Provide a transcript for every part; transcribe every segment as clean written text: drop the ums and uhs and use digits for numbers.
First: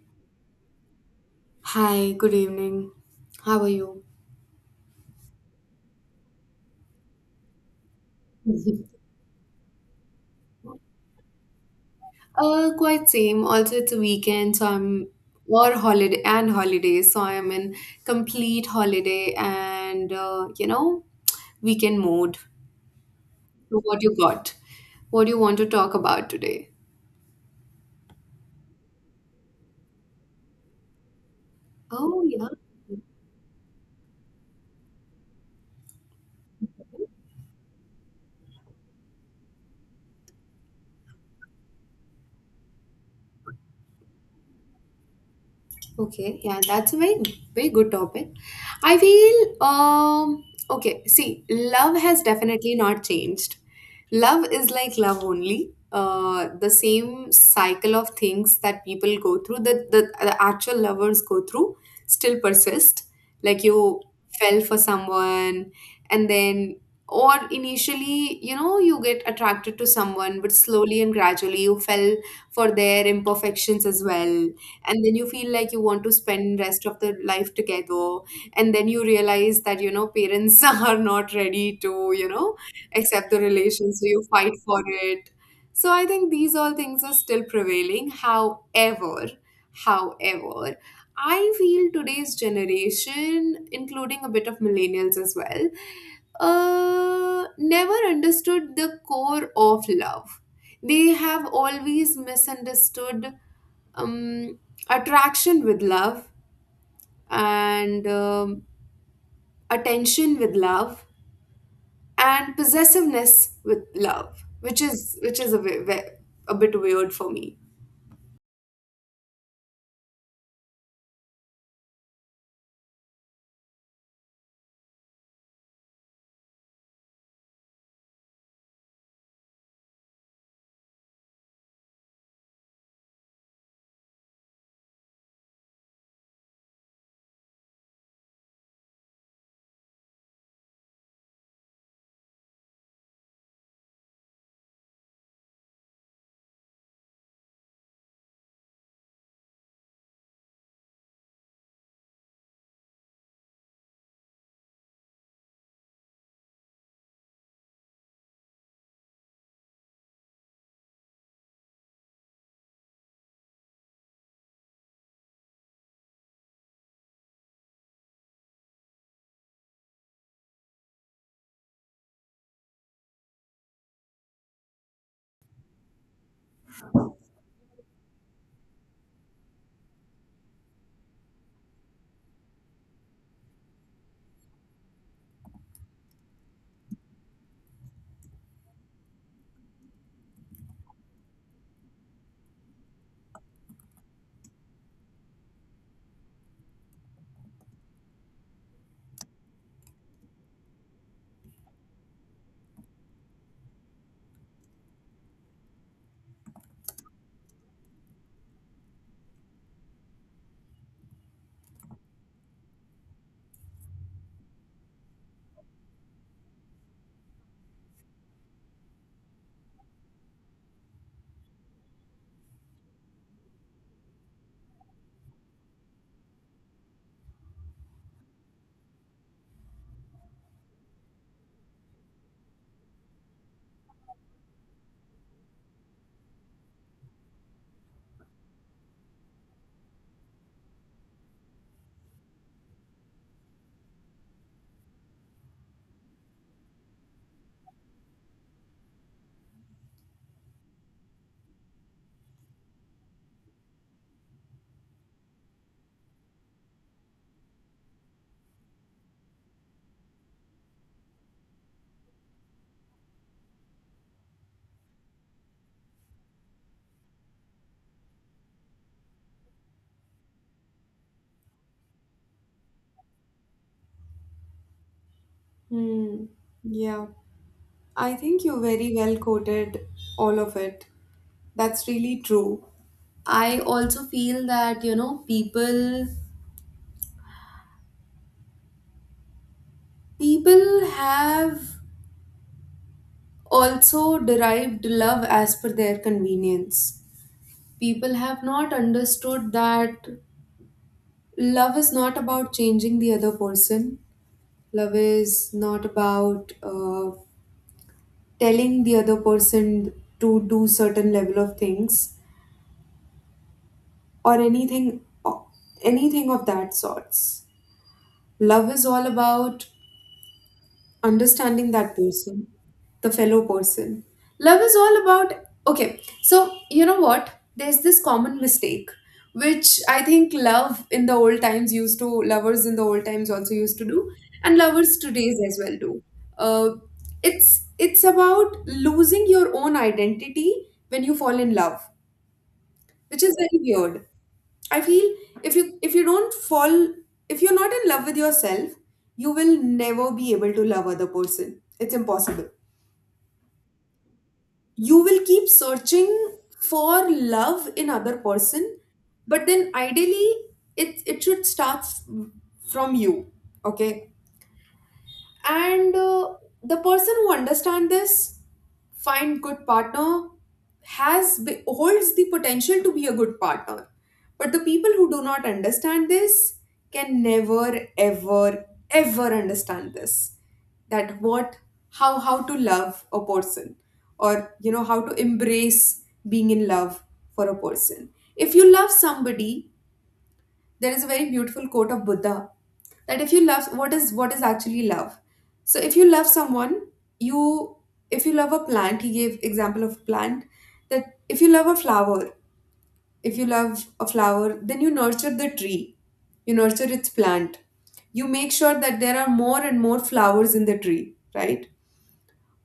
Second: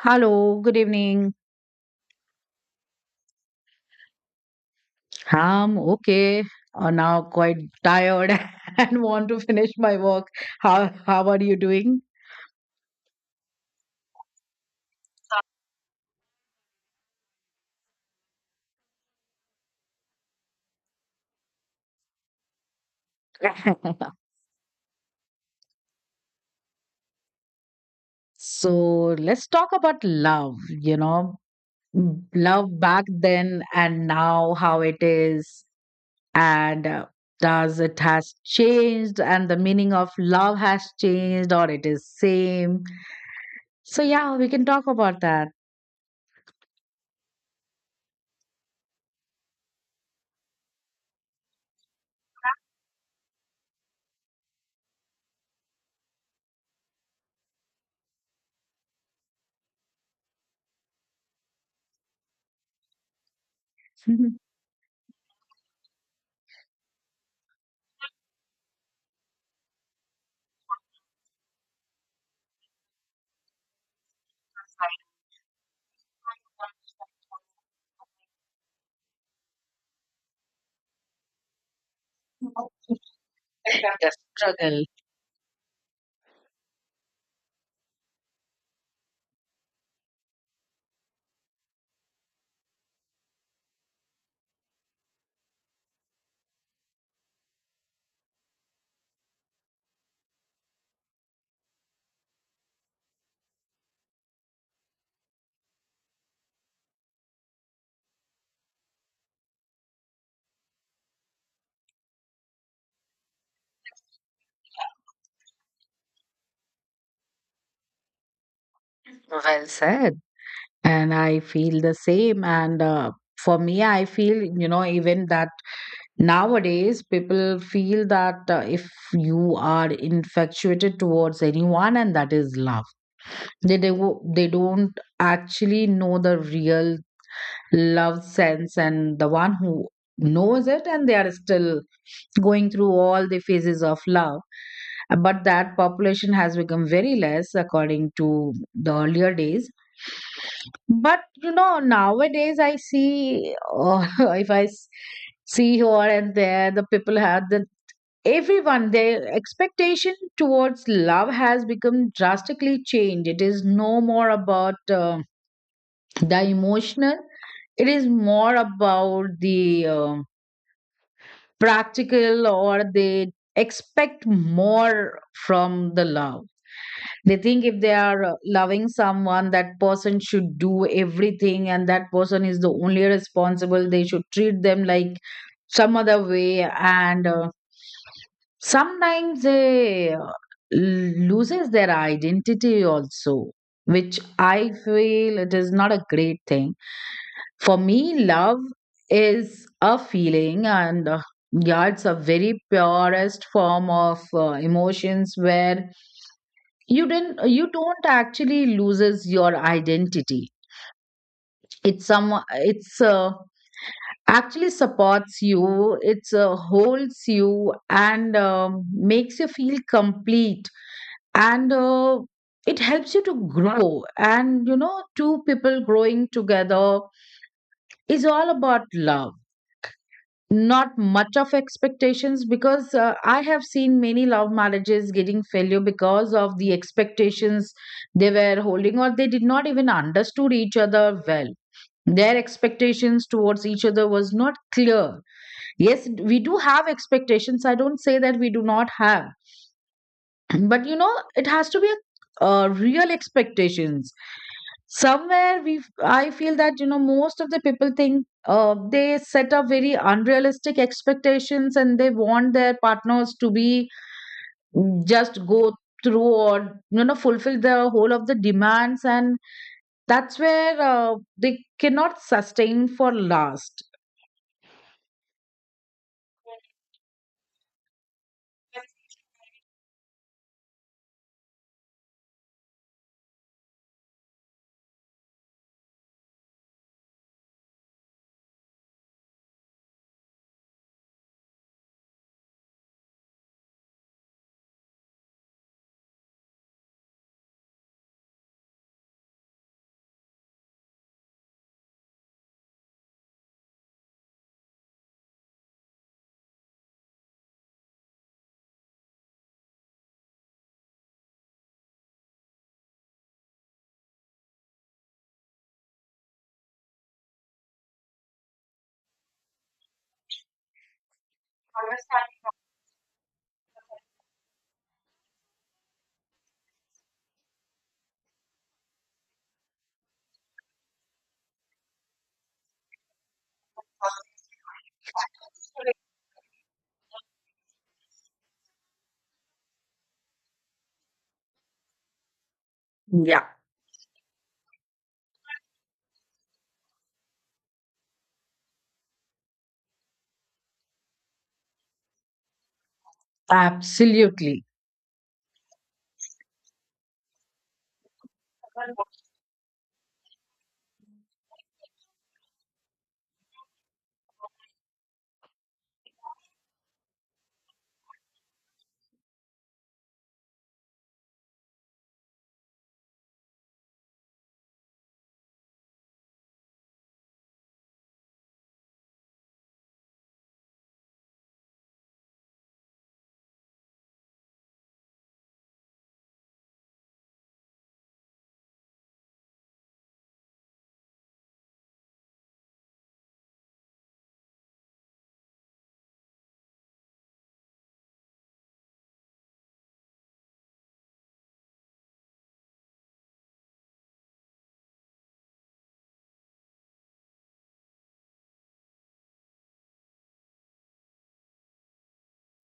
Hello, good evening. Hi, good evening. How are you? I'm okay. Now quite tired Mhm. and want to finish my work. How are you doing? Quite same. Also, it's a weekend, so I'm or holiday and holiday, so I'm in complete holiday and weekend mode. So what you got? What do you want to talk about today? So let's talk about love. Oh yeah. Love back then and now, how it is, and does it has changed, and the meaning of love has changed, or it is same. So yeah, we can talk about that. Okay, yeah, that's a very very good topic. I feel okay, see, love has definitely not changed. Love is like love only. The same cycle of things that people go through, that the actual lovers go through, still persist. Like you The fell for someone, and then, or initially, you get attracted to someone, but slowly and gradually you fell for their imperfections as well, and then you feel like you want to spend rest of the life together, and then you realize that parents are not ready to accept the relation, so you fight for struggle. it. So I think these all things are still prevailing, however I feel today's generation, including a bit of millennials as well, never understood the core of love. They have always misunderstood um, attraction with love, and attention with love, and possessiveness with love, which is a bit weird for me. Well said. And I feel the same. And for me, I feel, even that nowadays people feel that if you are infatuated towards anyone and that is love, they don't actually know the real love sense, and the one who knows it and they are still going through all the phases of love, but that population has become very less according to the earlier days. But nowadays I see, if I see here and there, the people have the everyone their expectation towards love has become drastically changed. It is no more about the emotional; it is more about the practical, or they expect more from the love. They think if they are loving someone, that person should do everything, and that person is the only responsible. They should treat them like some other way. And sometimes they loses their identity also, which I feel it is not a great thing. For me, love is a feeling, and yeah, it's a very purest form of emotions where you don't actually loses your identity. It's actually supports you. It's holds you and makes you feel complete. And it helps you to grow, and two people growing together is all about love, not much of expectations. Because I have seen many love marriages getting failure because of the expectations they were holding, or they did not even understood each other well. Their expectations towards each other was not clear. Yes, we do have expectations, I don't say that we do not have. But it has to be a, real expectations somewhere. We I feel that most of the people think they set up very unrealistic expectations and they want their partners to be, just go through or fulfill the whole of the demands, and that's where they cannot sustain for last. Hmm. Yeah, I think you very well quoted all of it. That's really true. I also feel that, people have also derived love as per their convenience. People have not understood that love is not about changing the other person. Love is not about telling the other person to do certain level of things, or anything of that sorts. Love is all about understanding that person, the fellow person. Love is all about, okay, so you know what? There's this common mistake, which I think love in the old times used to, lovers in the old times also used to do, and lovers today's as well do. Uh, it's about losing your own identity when you fall in love, which is Yeah. very weird. I feel if you don't fall, if you're not in love with yourself, you will never be able to love other person. It's impossible. Absolutely. You will keep searching for love in other person, but then ideally it should start from you. Okay? And the person who understands this find good partner, holds the potential to be a good partner, but the people who do not understand this can never ever ever understand this, that what how to love a person, or how to embrace being in love for a person. If you love somebody, there is a very beautiful quote of Buddha that if you love, what is actually love. So if you love someone, you if you love a plant, he gave example of plant, that if you love a flower, if you love a flower then you nurture the tree, you nurture its plant, you make sure that there are more and more flowers in the tree, right?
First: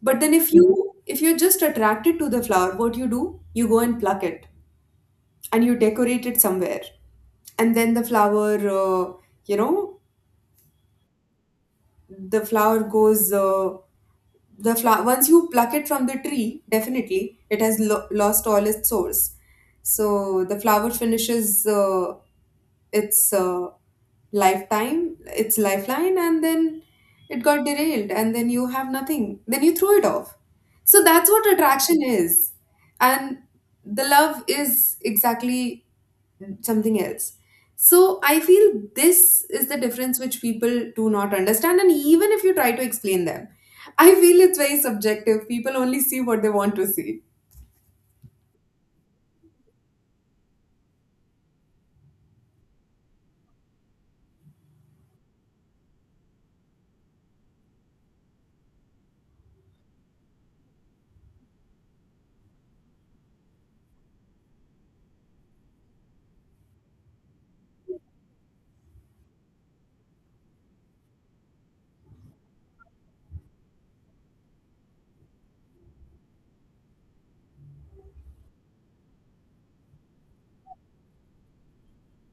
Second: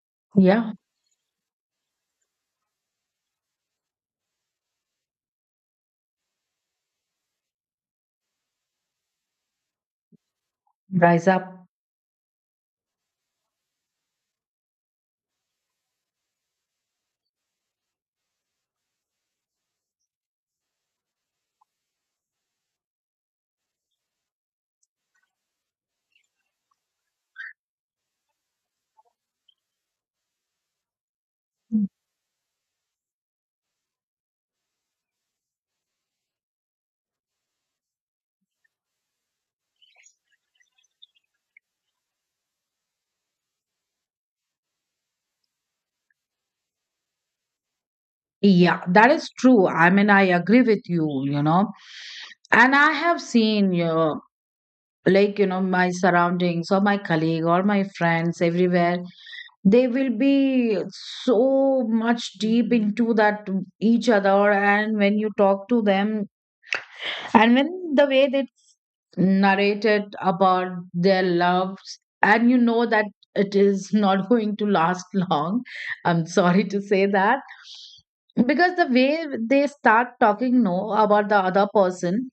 But then if you, Yeah. if you're just attracted to the flower, what you do? You go and pluck it, and you decorate it somewhere, and then uh, you know Rise up. the flower goes uh, the flower, once you pluck it from the tree, definitely it has lost all its source. So the flower finishes its lifetime, its lifeline, and then it got derailed, and then you have nothing, then you throw it off. So that's what attraction is. And the love is exactly something else. So I feel this is the difference which people do not understand, and even if you try to explain them, I feel it's very subjective. People only see what they want to see. Yeah, that is true. I mean, I agree with you. You know And I have seen you, like, my surroundings or my colleague or my friends everywhere, they will be so much deep into that each other, and when you talk to them and when the way they narrated about their loves, and that it is not going to last long. I'm sorry to say that, because the way they start talking no about the other person,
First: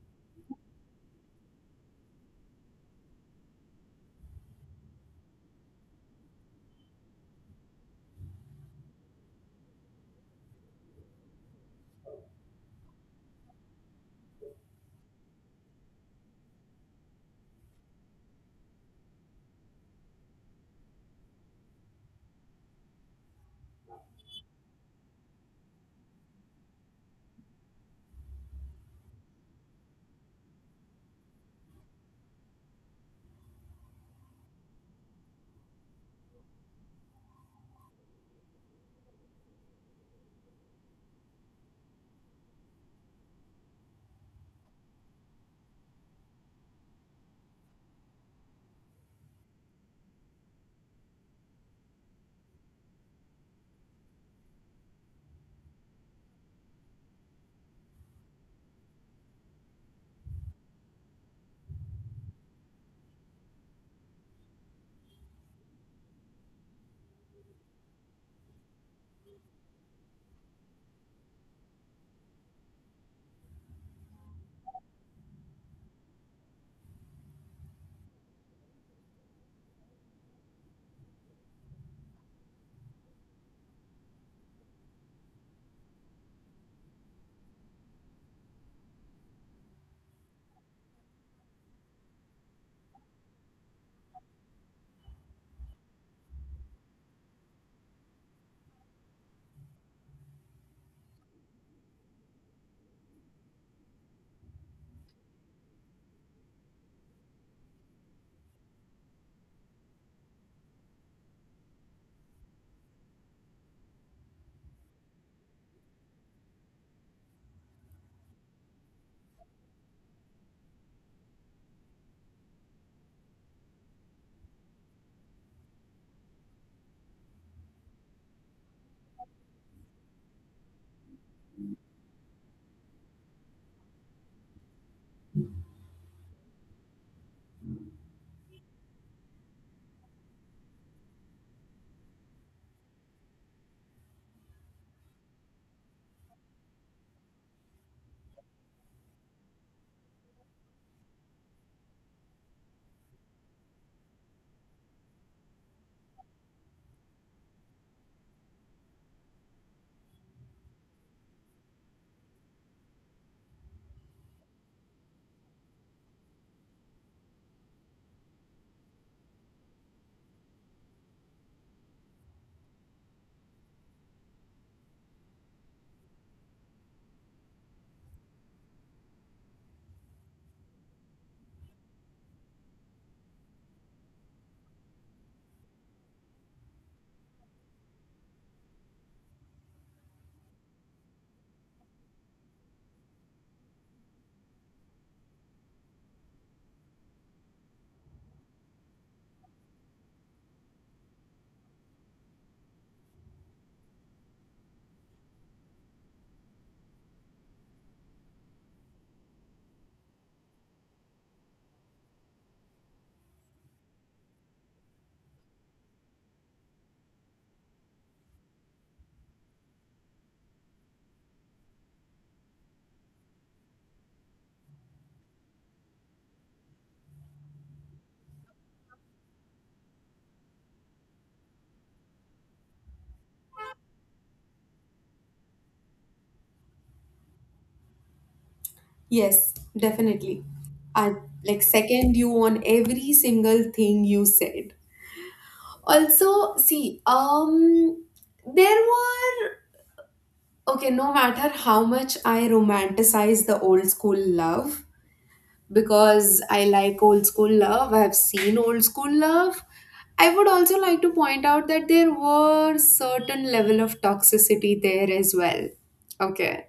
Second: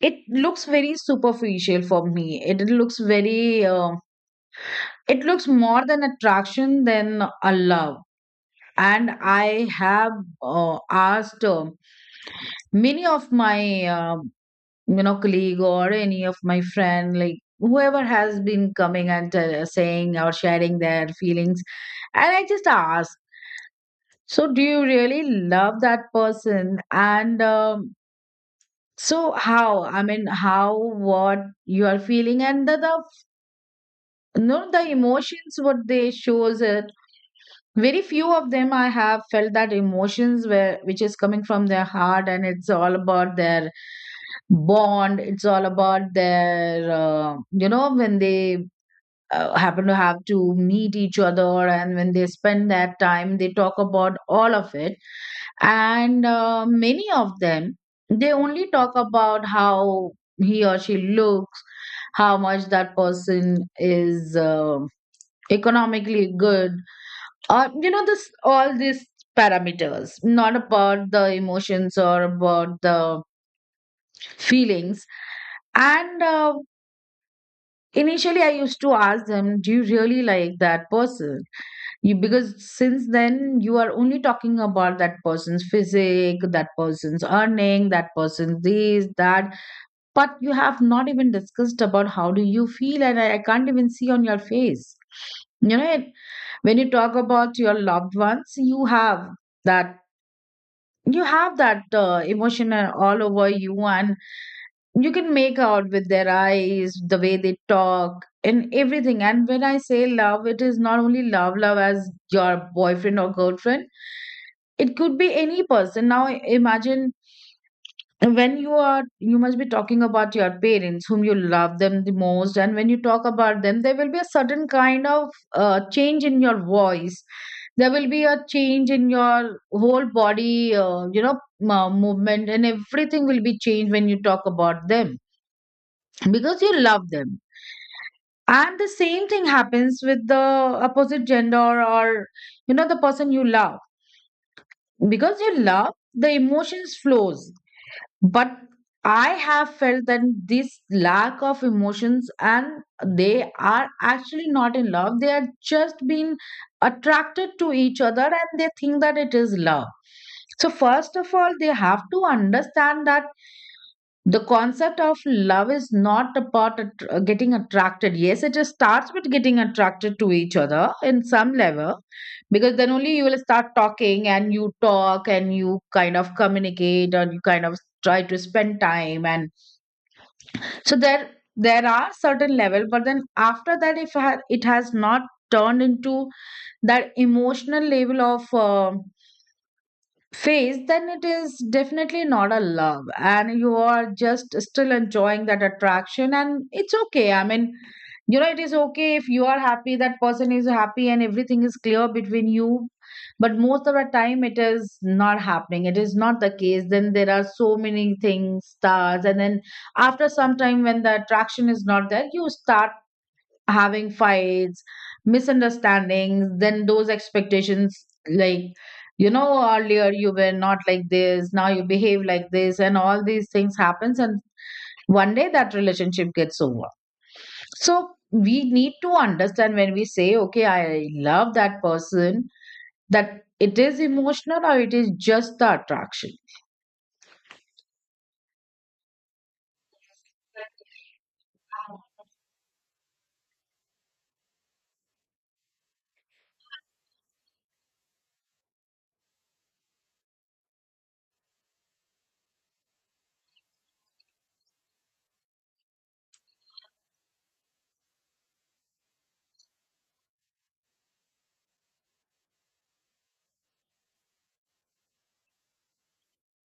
it looks very superficial for me. It looks very, it looks more than attraction than a love. And I have asked many of my, uh, colleague or any of my friend, like whoever has been coming and tell saying or sharing their feelings. And I just asked, so do you really love that person? And so how, I mean how what you are feeling, and the, no, the emotions what they shows it. Very few of them I have felt that emotions where which is coming from their heart, and it's all about their bond. It's all about their when they happen to have to meet each other and when they spend that time, they talk about all of it. And many of them, they only talk about how he or she looks, how much that person is, economically good. This all these parameters, not about the emotions or about the feelings. And initially I used to ask them, do you really like that person? You Because since then you are only talking about that person's physique, that person's earning, that person's this that, but you have not even discussed about how do you feel. And I can't even see on your face, you know when you talk about your loved ones, you have that, emotion all over you. And you can make out with their eyes the way they talk and everything. And when I say love, it is not only love as your boyfriend or girlfriend. It could be any person now, imagine. And when you must be talking about your parents whom you love them the most. And when you talk about them, there will be a certain kind of change in your voice. There will be a change in your whole body, movement, and everything will be changed when you talk about them, because you love them. And the same thing happens with the opposite gender, or the person you love. Because you love, the emotions flows. But I have felt that this lack of emotions, and they are actually not in love, they are just being attracted to each other, and they think that it is love. So first of all, they have to understand that the concept of love is not about getting attracted. Yes, it just starts with getting attracted to each other in some level, because then only you will start talking, and you talk and you kind of communicate and you kind of try to spend time, and so there, are certain level. But then after that, if it has not turned into that emotional level of phase, then it is definitely not a love, and you are just still enjoying that attraction, and it's okay. I mean, it is okay if you are happy, that person is happy, and everything is clear between you. But most of the time, it is not happening. It is not the case. Then there are so many things, stars, and then after some time, when the attraction is not there, you start having fights, misunderstandings, then those expectations, like, earlier you were not like this, now you behave like this, and all these things happens. And one day that relationship gets over. So we need to understand when we say, okay, I love that person, that it is emotional or it is just the attraction. Yes, definitely. I like second you on every single thing you said. Also, see, there were okay, no matter how much I romanticize the old school love, because I like old school love. I've seen old school love. I would also like to point out that there were certain level of toxicity there as well. Okay.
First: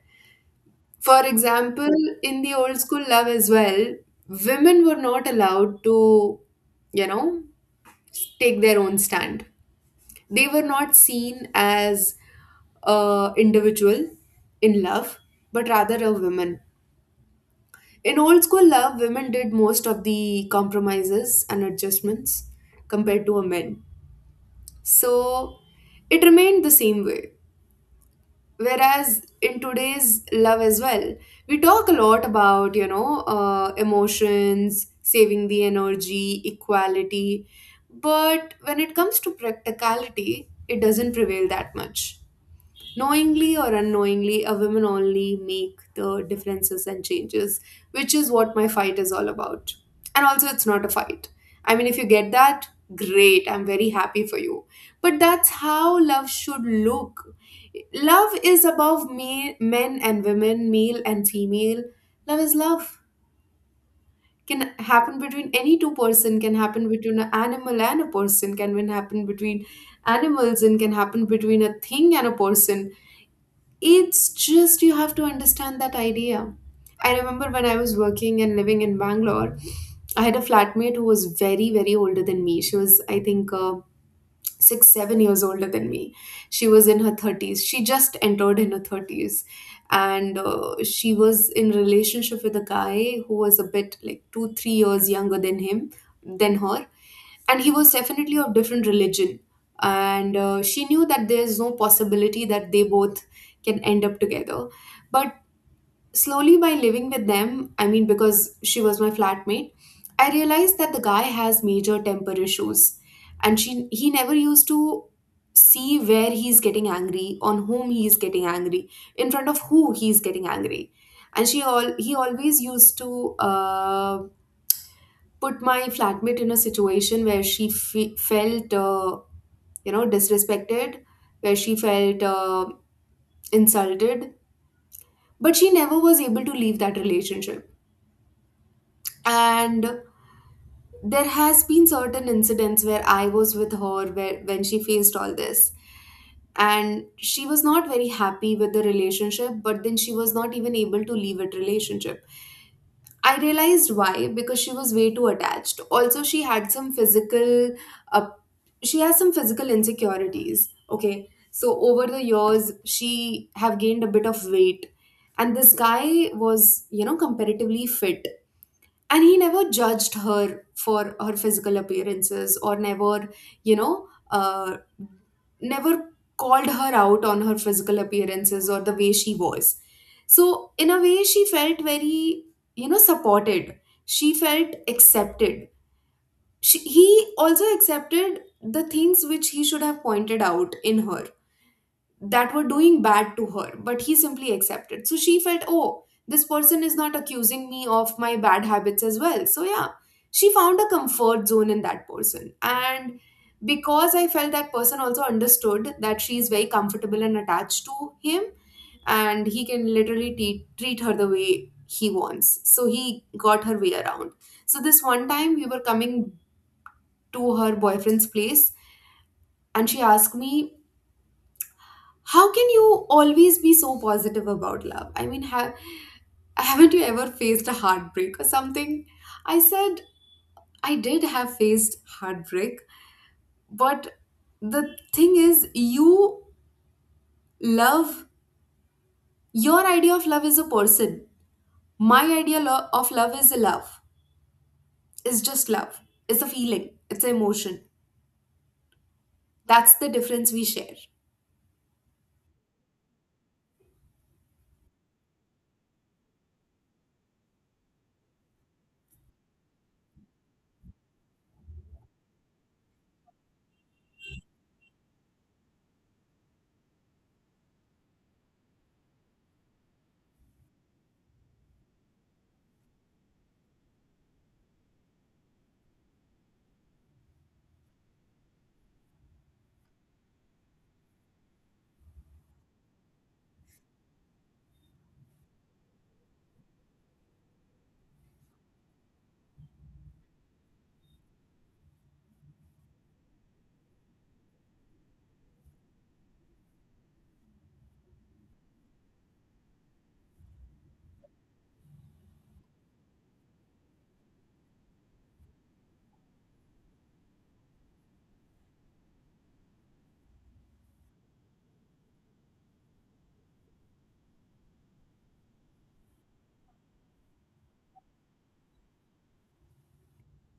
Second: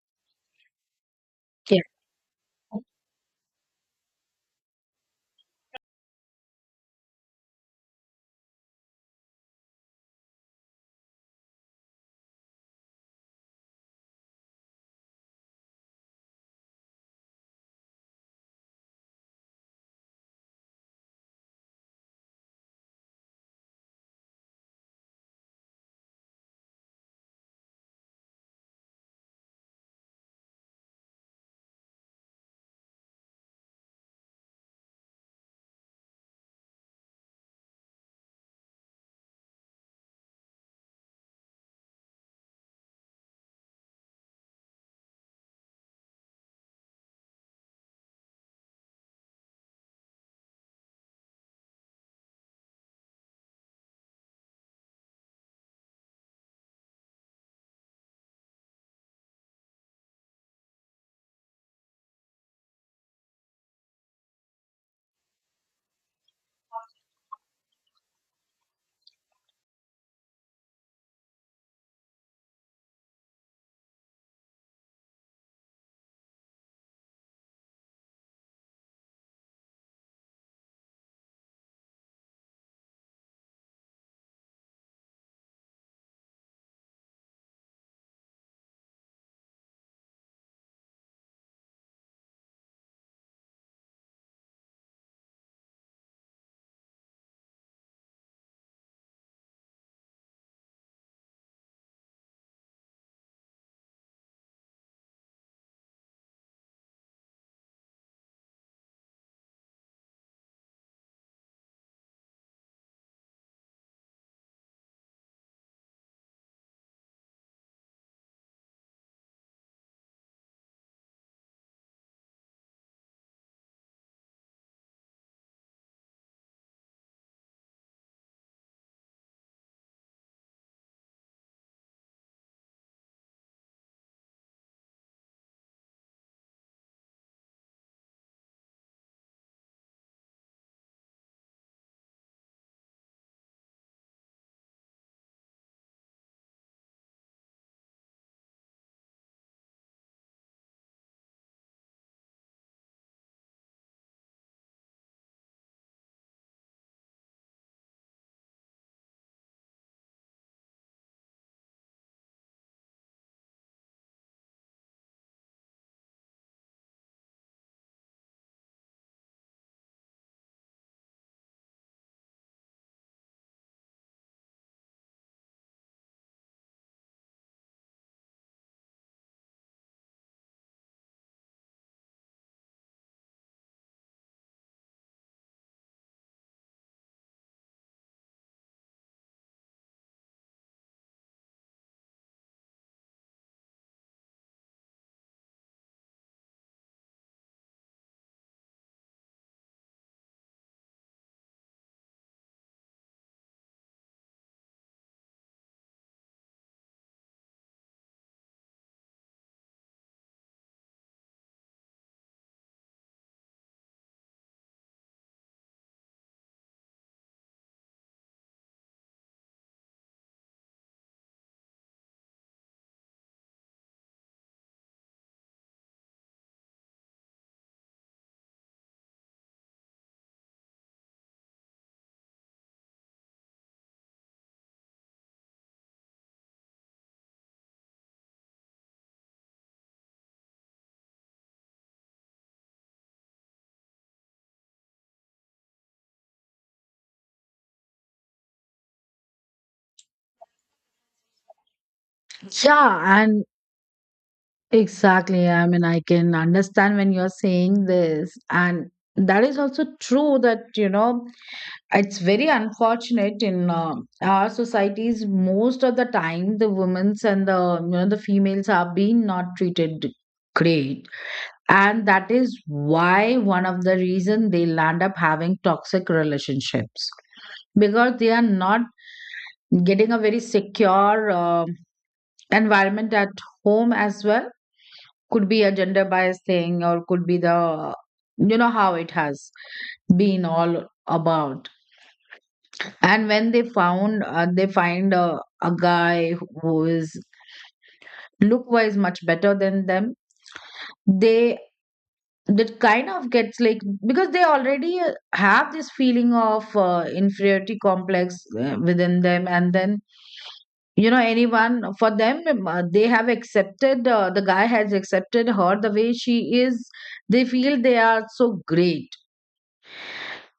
For Yeah. example, in the old school love as well, women were not allowed to, you know, take their own stand. They were not seen as a individual in love, but rather a woman. In old school love, women did most of the compromises and adjustments compared to a men. So it remained the same way. Whereas in today's love as well, we talk a lot about, emotions, saving the energy, equality. But when it comes to practicality, it doesn't prevail that much. Knowingly or unknowingly, a woman only make the differences and changes, which is what my fight is all about. And also, it's not a fight. I mean, if you get that, great. I'm very happy for you. But that's how love should look. Love is above me, men and women, male and female. Love is love. Can happen between any two person. Can happen between an animal and a person. Can even happen between animals, and can happen between a thing and a person. It's just you have to understand that idea. I remember when I was working and living in Bangalore, I had a flatmate who was very, very older than me. She was, I think, 6, 7 years older than me. She was in her 30s. She just entered in her 30s. And she was in relationship with a guy who was a bit like 2, 3 years younger than him, than her, and he was definitely of different religion. And she knew that there's no possibility that they both can end up together. But slowly by living with them, I mean because she was my flatmate, I realized that the guy has major temper issues, and she, he never used to see where he's getting angry, on whom he's getting angry, in front of who he's getting angry. And she, all he always used to put my flatmate in a situation where she felt disrespected, where she felt insulted. But she never was able to leave that relationship. And there has been certain incidents where I was with her, where when she faced all this. And she was not very happy with the relationship, but then she was not even able to leave it relationship. I realized why, because she was way too attached. Also, uh, she has some physical insecurities. Okay, so over the years, she have gained a bit of weight, and this guy was, comparatively fit, and he never judged her for her physical appearances, or never, you know, uh, never called her out on her physical appearances, or the way she was. So, in a way, she felt very, supported. She felt accepted. She, he also accepted the things which he should have pointed out in her that were doing bad to her, but he simply accepted. So she felt, oh, this person is not accusing me of my bad habits as well. So, yeah, she found a comfort zone in that person. And because I felt that person also understood that she is very comfortable and attached to him, and he can literally treat her the way he wants. So he got her way around. So this one time we were coming to her boyfriend's place, and she asked me, "How can you always be so positive about love? I mean, haven't you ever faced a heartbreak or something?" I said, "I did have faced heartbreak, but the thing is you love, your idea of love is a person. My idea of love is a love. Is just love. It's a feeling, it's an emotion. That's the difference we share." Yeah, and exactly. I mean, I can understand when you're saying this. And that is also true that, it's very unfortunate in our societies. Most of the time, the women's and the females are being not treated great. And that is why one of the reason they land up having toxic relationships, because they are not getting a very secure environment at home as well. Could be a gender bias thing, or could be the, how it has been all about. And when they found they find a guy who is look wise much better than them, they, that kind of gets like, because they already have this feeling of inferiority complex within them. And then anyone for them, they have accepted, the guy has accepted her the way she is, they feel they are so great.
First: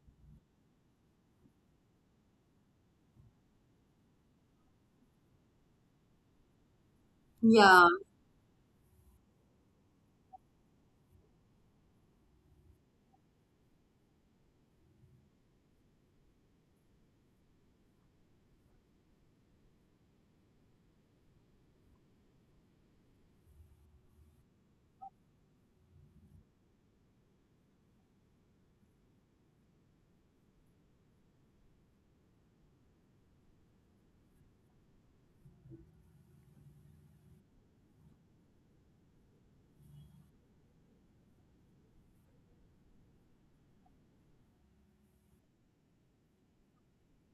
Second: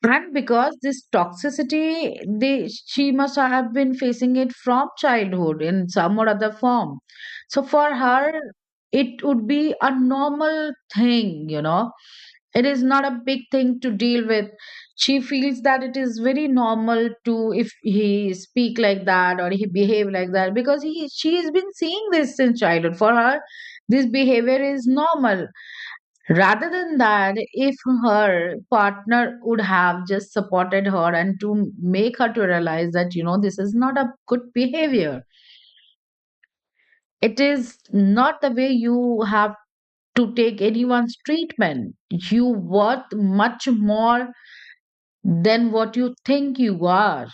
And because this toxicity, they she must have been facing it from childhood in some or other form. So Yeah, for her, it would be a normal thing, it is not a big thing to deal with. She feels that it is very normal to, if he speak like that or he behave like that, because he she has been seeing this since childhood. For her, this behavior is normal. Rather than that, if her partner would have just supported her and to make her to realize that, this is not a good behavior. It is not the way you have to take anyone's treatment. You worth much more than what you think you are.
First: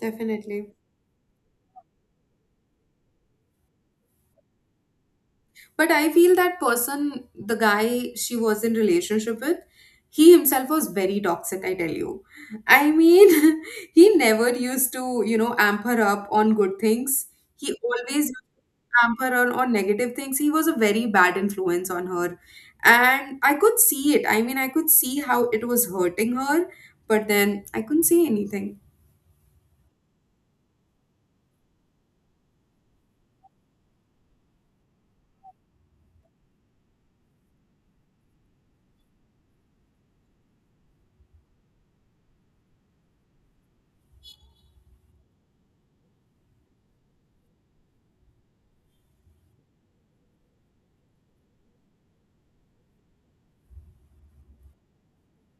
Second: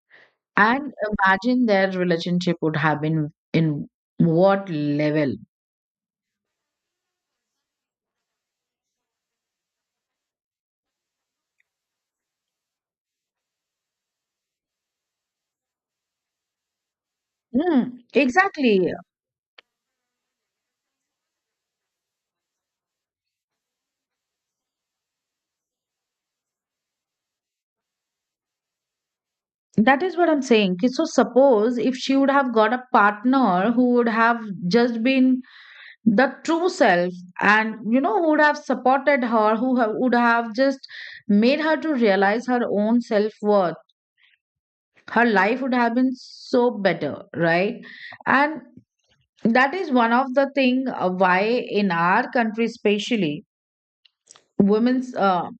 definitely. And imagine their relationship would have been in what level. But I feel that person, the guy she was in relationship with, he himself was very toxic, I tell you. I mean, he never used to, amp her up on good things. He Mm, always used exactly. to amp her on negative things. He was a very bad influence on her. And I could see it. I mean, I could see how it was hurting her, but then I couldn't say anything. That is what I'm saying. कि So suppose if she would have got a partner who would have just been the true self, and who would have supported her, who would have just made her to realize her own self-worth, her life would have been so better, right? And that is one of the thing why in our country, especially women's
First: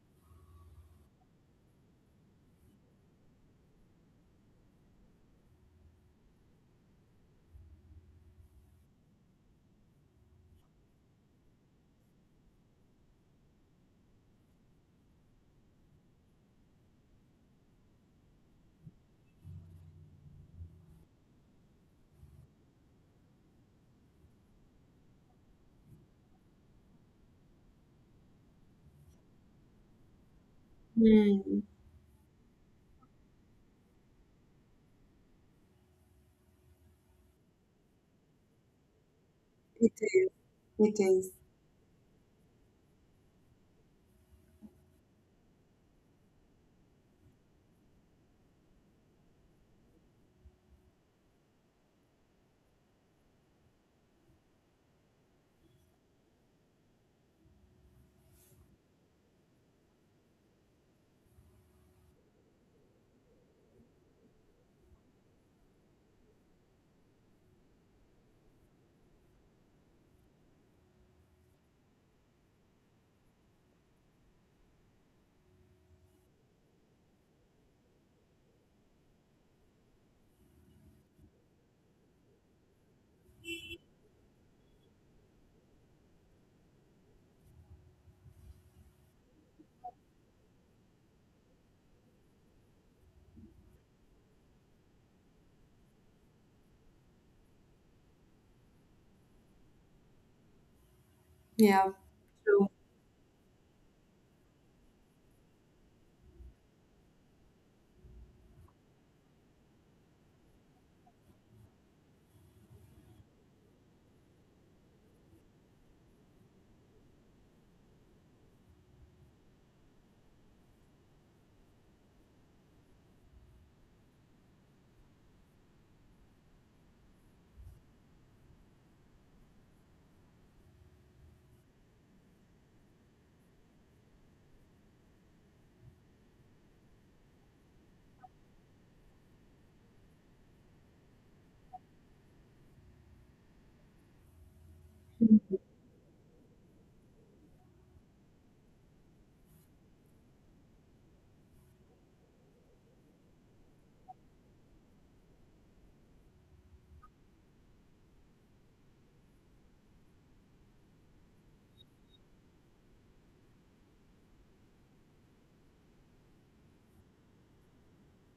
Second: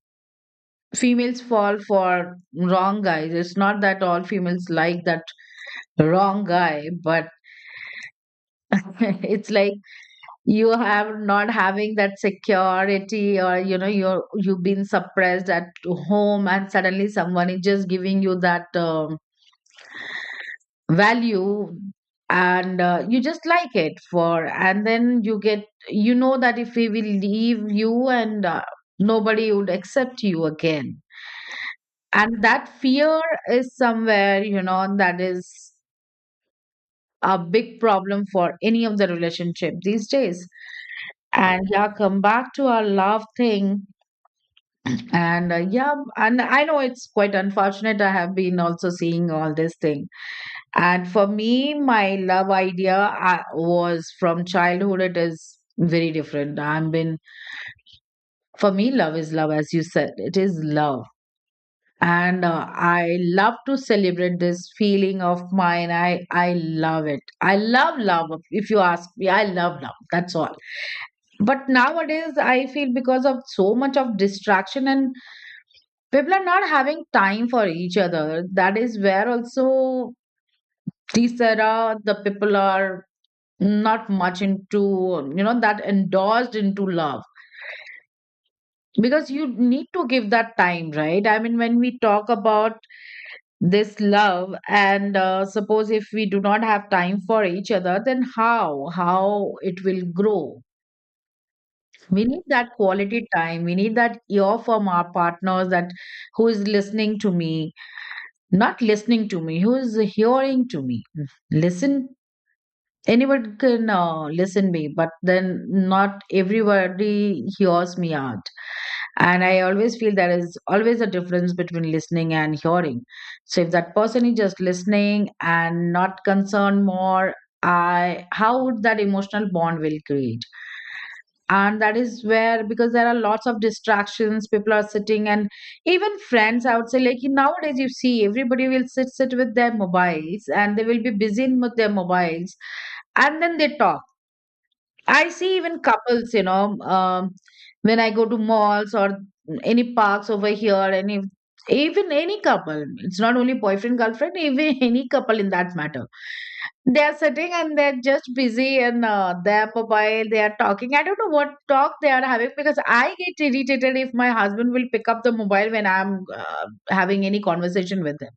females fall for wrong guys. It's not that all females like that wrong guy, but it's like you have not having that security, or you know you've been suppressed at home, and suddenly someone is just giving you that value, and you just like it for and then you get you know that if we will leave you and nobody would accept you again, Mm, and that fear is somewhere, you know, that is a big problem for any of the relationship it these is. days. It is. And yeah, come back to our love thing. And yeah, and I know it's quite unfortunate. I have been also seeing all this thing. And for me, my love idea was from childhood. It is very different. I've been For me, love is love, as you said. It is love, and I love to celebrate this feeling of mine. I love it. I love love. If you ask me, I love love. That's all. But nowadays I feel because of so much of distraction and people are not having time for each other, that is where also these era the people are not much into, you know, that endorsed into love, because you need to give that time, right? I mean, when we talk about this love and suppose if we do not have time for each other, then how it will grow. Yeah. We need True. that quality time, we need that ear from our partners, that who is listening to me. Not listening to me, who is hearing to me. Listen, anyone can listen me, but then not everybody hears me out. And I always feel there is always a difference between listening and hearing. So if that person is just listening and not concerned more, I how would that emotional bond will create. And that is where, because there are lots of distractions, people are sitting, and even friends, I would say, like nowadays you see everybody will sit with their mobiles, and they will be busy with their mobiles, and then they talk. I see even couples, you know, um, when I go to malls or any parks over here, any even any couple, it's not only boyfriend girlfriend, even any couple in that matter, they are sitting and they're just busy and their mobile they are talking. I don't know what talk they are having, because I get irritated if my husband will pick up the mobile when I'm uh, having any conversation with him.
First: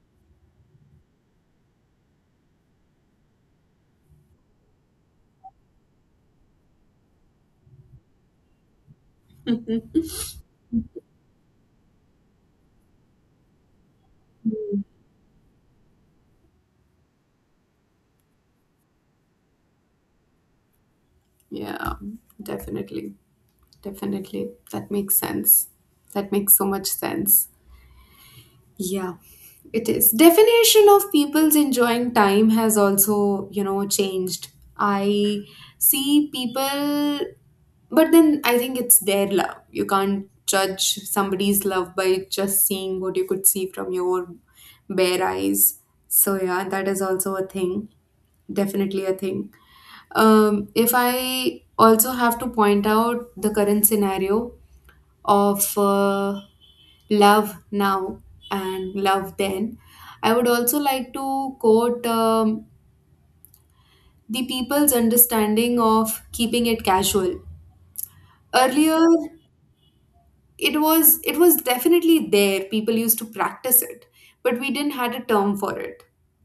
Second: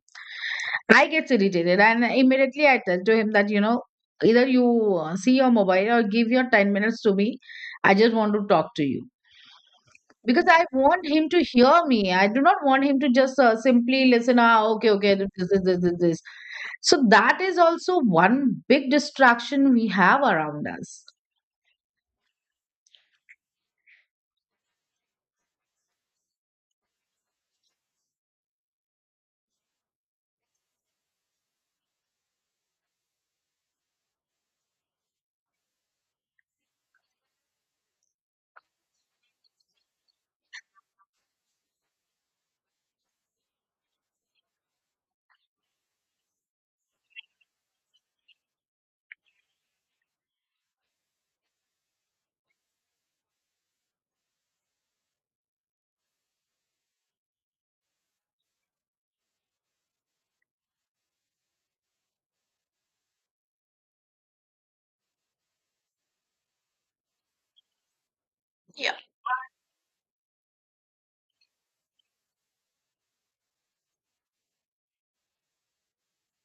I get irritated and immediately I tell to him that, you know, either you see your mobile or give your 10 minutes to me. I just want to talk to you, because I want him to hear me. I do not want him to just simply listen, ah, okay, okay, this this this this this." So that is also one big distraction we have around us. Yeah, definitely. Definitely. That makes sense. That makes so much sense. Yeah, it is. Definition of people's enjoying time has also, changed. I see people, but then I think it's their love. You can't judge somebody's love by just seeing what you could see from your bare eyes. So, yeah, that is also a thing. Definitely a thing. If I also have to point out the current scenario of love now and love then, I would also like to quote the people's understanding of keeping it casual. Yeah, Earlier, it was definitely there, people used to practice it, but we didn't had a term for it.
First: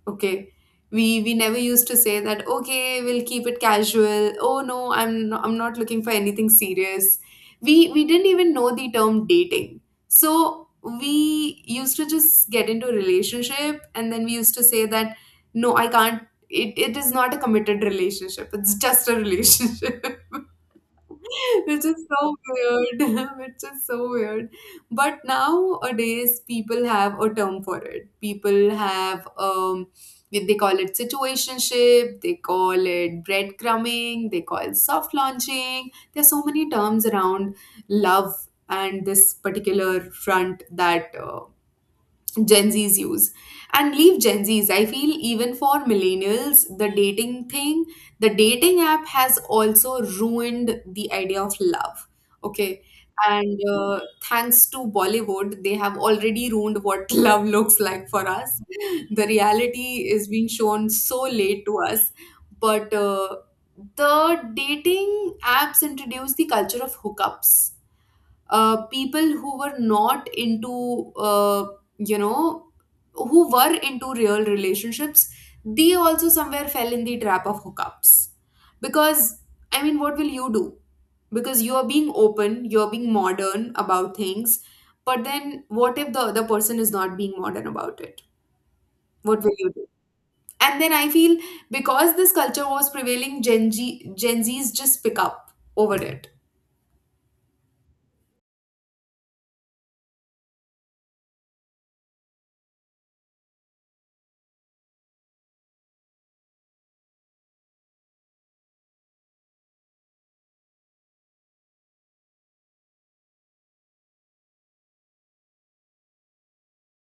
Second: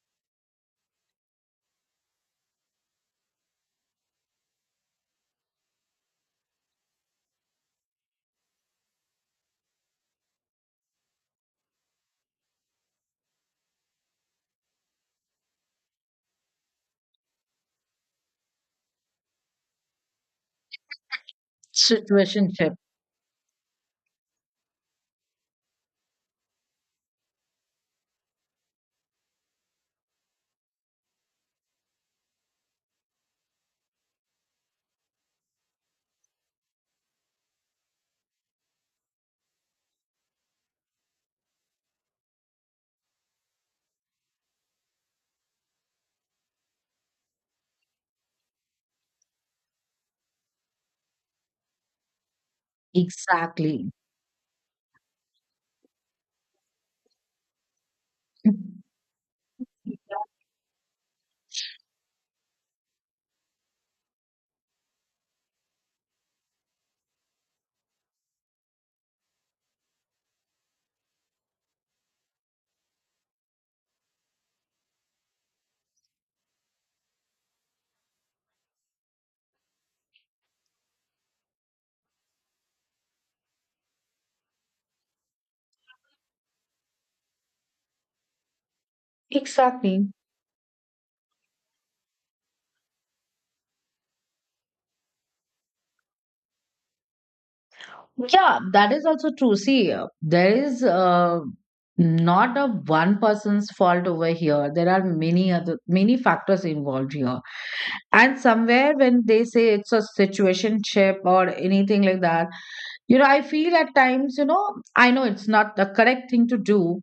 Okay, we never used to say that okay, we'll keep it casual. Oh no, I'm not looking for anything serious. We didn't even know the term dating. So we used to just get into a relationship, and then we used to say that no, I can't. It is not a committed relationship, it's just a relationship which is so situationship, weird which is so weird. But nowadays people have a term for it. People have they call it situationship, they call it breadcrumbing, they call soft launching. There's so many terms around love, and this particular front that Gen Z's use. And leave Gen Z's, I feel even for millennials, the dating thing, the dating app has also ruined the idea of love. Okay. And exactly. Thanks to Bollywood, they have already ruined what love looks like for us. The reality is being shown so late to us. But the dating apps introduce the culture of hookups. People who were not into you know who were into real relationships, they also somewhere fell in the trap of hookups. Because I mean what will you do, because you are being open, you're being modern about things, but then what if the other person is not being modern about it? What will you do? Exactly. And then I feel because this culture was prevailing, Gen Z's just pick up over it. Yeah, that is also true. See, there is not a one person's fault over here. There are many factors involved here. And somewhere when they say it's a situationship or anything like that, you know, I feel at times, you know, I know it's not the correct thing to do,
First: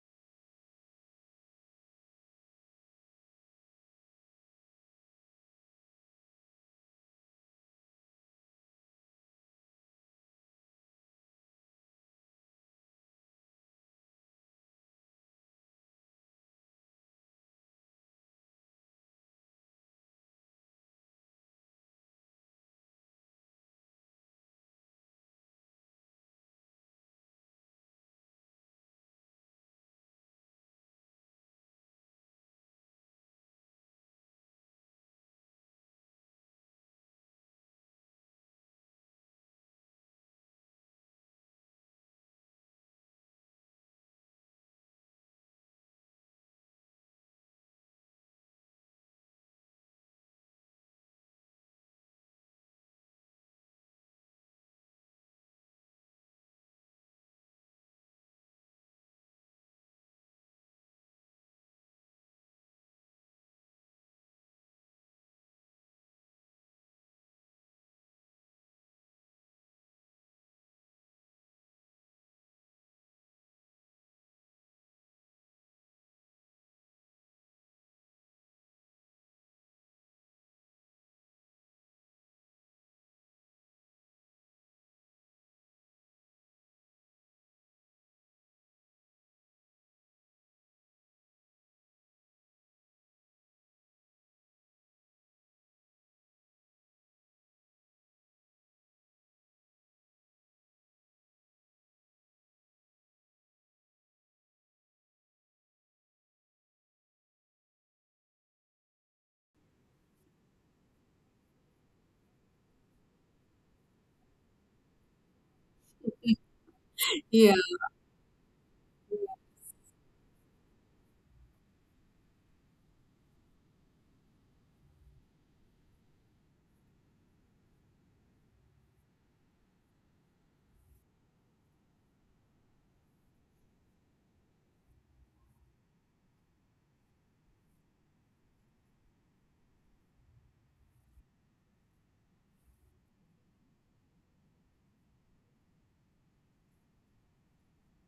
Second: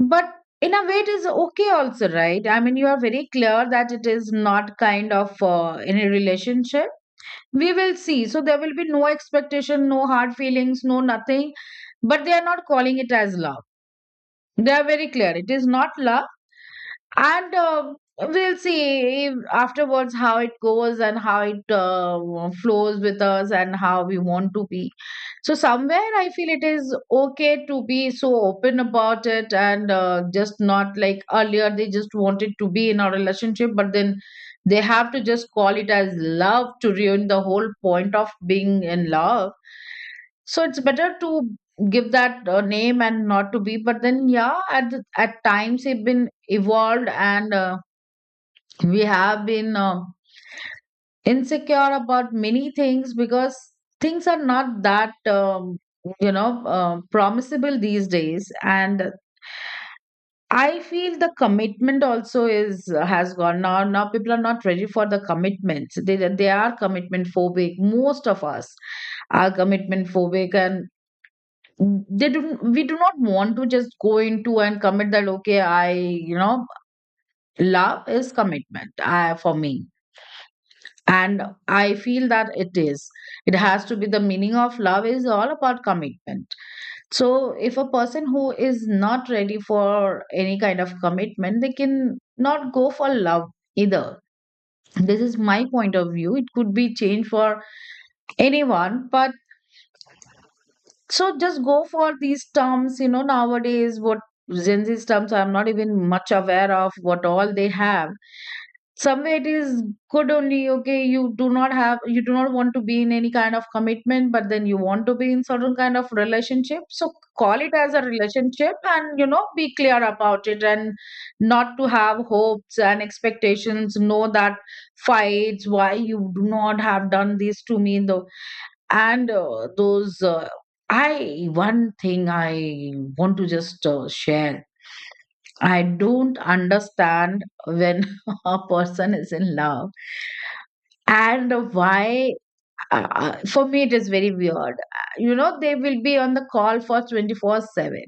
but in a way it is okay also, right? I mean, you are very clear that it is not kind of any relationship we will see, so there will be no expectation, no hard feelings, no nothing, but they are not calling it as love. They are very clear it is not love. And um, we'll see afterwards how it goes and how it flows with us and how we want to be. So somewhere I feel it is okay to be so open about it, and just not like earlier they just wanted to be in a relationship, but then they have to just call it as love to ruin the whole point of being in love. So it's better to give that name and not to be, but then yeah, at at times they've been evolved, and we have been insecure about many things, because things are not that you know, promisable these days. And I feel the commitment also is has gone now. Now people are not ready for the commitments. They are commitment phobic. Most of us are commitment phobic, and they do we do not want to just go into and commit that okay I, you know, love is commitment. For me, and I feel that it is, it has to be, the meaning of love is all about commitment. So if a person who is not ready for any kind of commitment, they can not go for love either. This is my point of view. It could be changed for anyone, but so just go for these terms, you know, nowadays what Gen Z terms I'm not even much aware of what all they have. Somewhere it is good only, okay, you do not have you do not want to be in any kind of commitment, but then you want to be in certain kind of relationship. So Yeah. call it as a relationship and you know be clear about it, and not to have hopes and expectations, know that fights, why you do not have done this to me in the and those I one thing I want to just share. I don't understand when a person is in love, and why, for me it is very weird, you know, they will be on the call for 24/7.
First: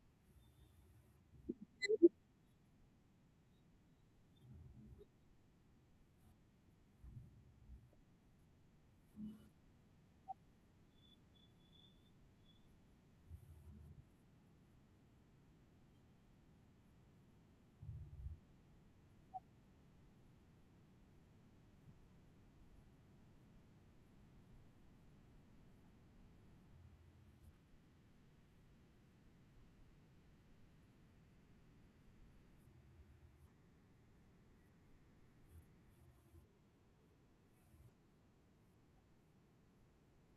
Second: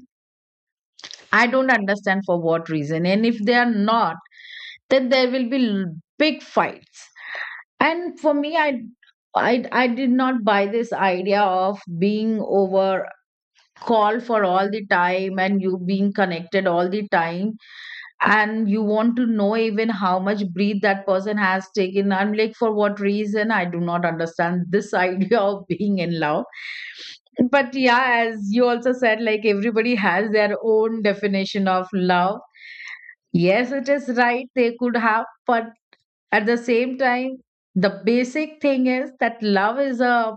I don't understand for what reason. And if they are not, then there will be big fights. And for me, I did not buy this idea of being over call for all the time, and you being connected all the time, and you want to know even how much breath that person has taken. I'm like, for what reason? I do not understand this idea of being in love. But yeah, as you also said, like everybody has their own definition of love. Yes, it is right, they could have, but at the same time, the basic thing is that love is a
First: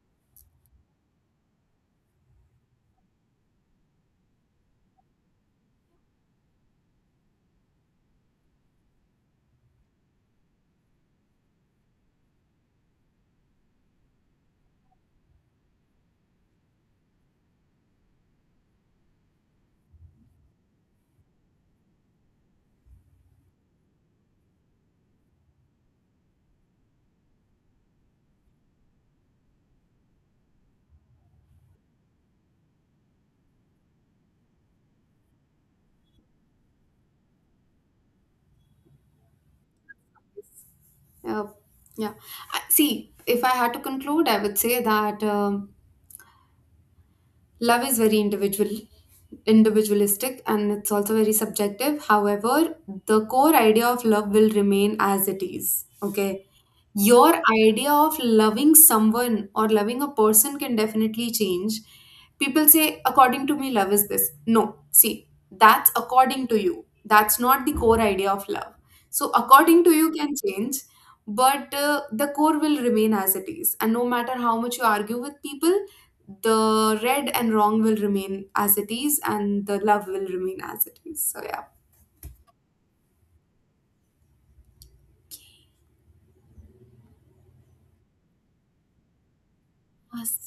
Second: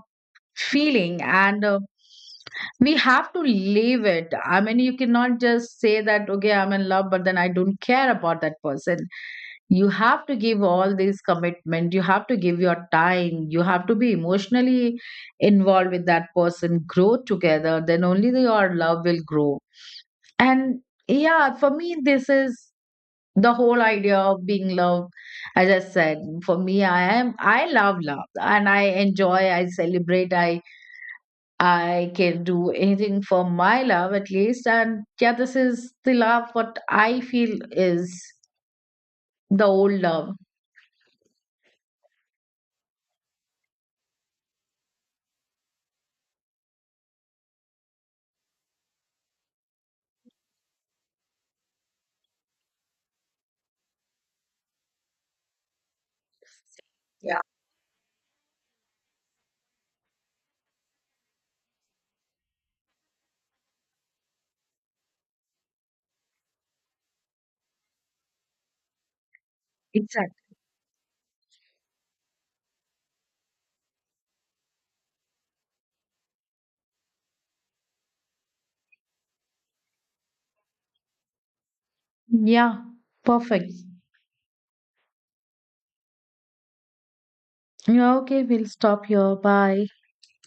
feeling, and we have to leave it. I mean, you cannot just say that okay I'm in love, but then I don't care about that person. You have to give all this commitment, you have to give your time, you have to be emotionally involved with that person, grow together, then only your love will grow. And yeah, for me this is the whole idea of being loved. As I said, for me, I love love, and I enjoy, I celebrate, I can do anything for my love at least. And yeah, this is the love what I feel is the old love. Uh, yeah. See, if I had to conclude, I would say that love is very individual, individualistic, and it's also very subjective. However, the core idea of love will remain as it is. Okay, Yeah, your idea of loving someone or loving a person can definitely change. People say, according to me, love is this. No, see, that's according to you. That's not the core idea of love. So, according to you can exactly. change, but the core will remain as it is. And no matter how much you argue with people, the right and wrong will remain as it is, and the love will remain as it is. So, yeah. Yeah, perfect. Yeah, okay, we'll stop here. Bye. Yes.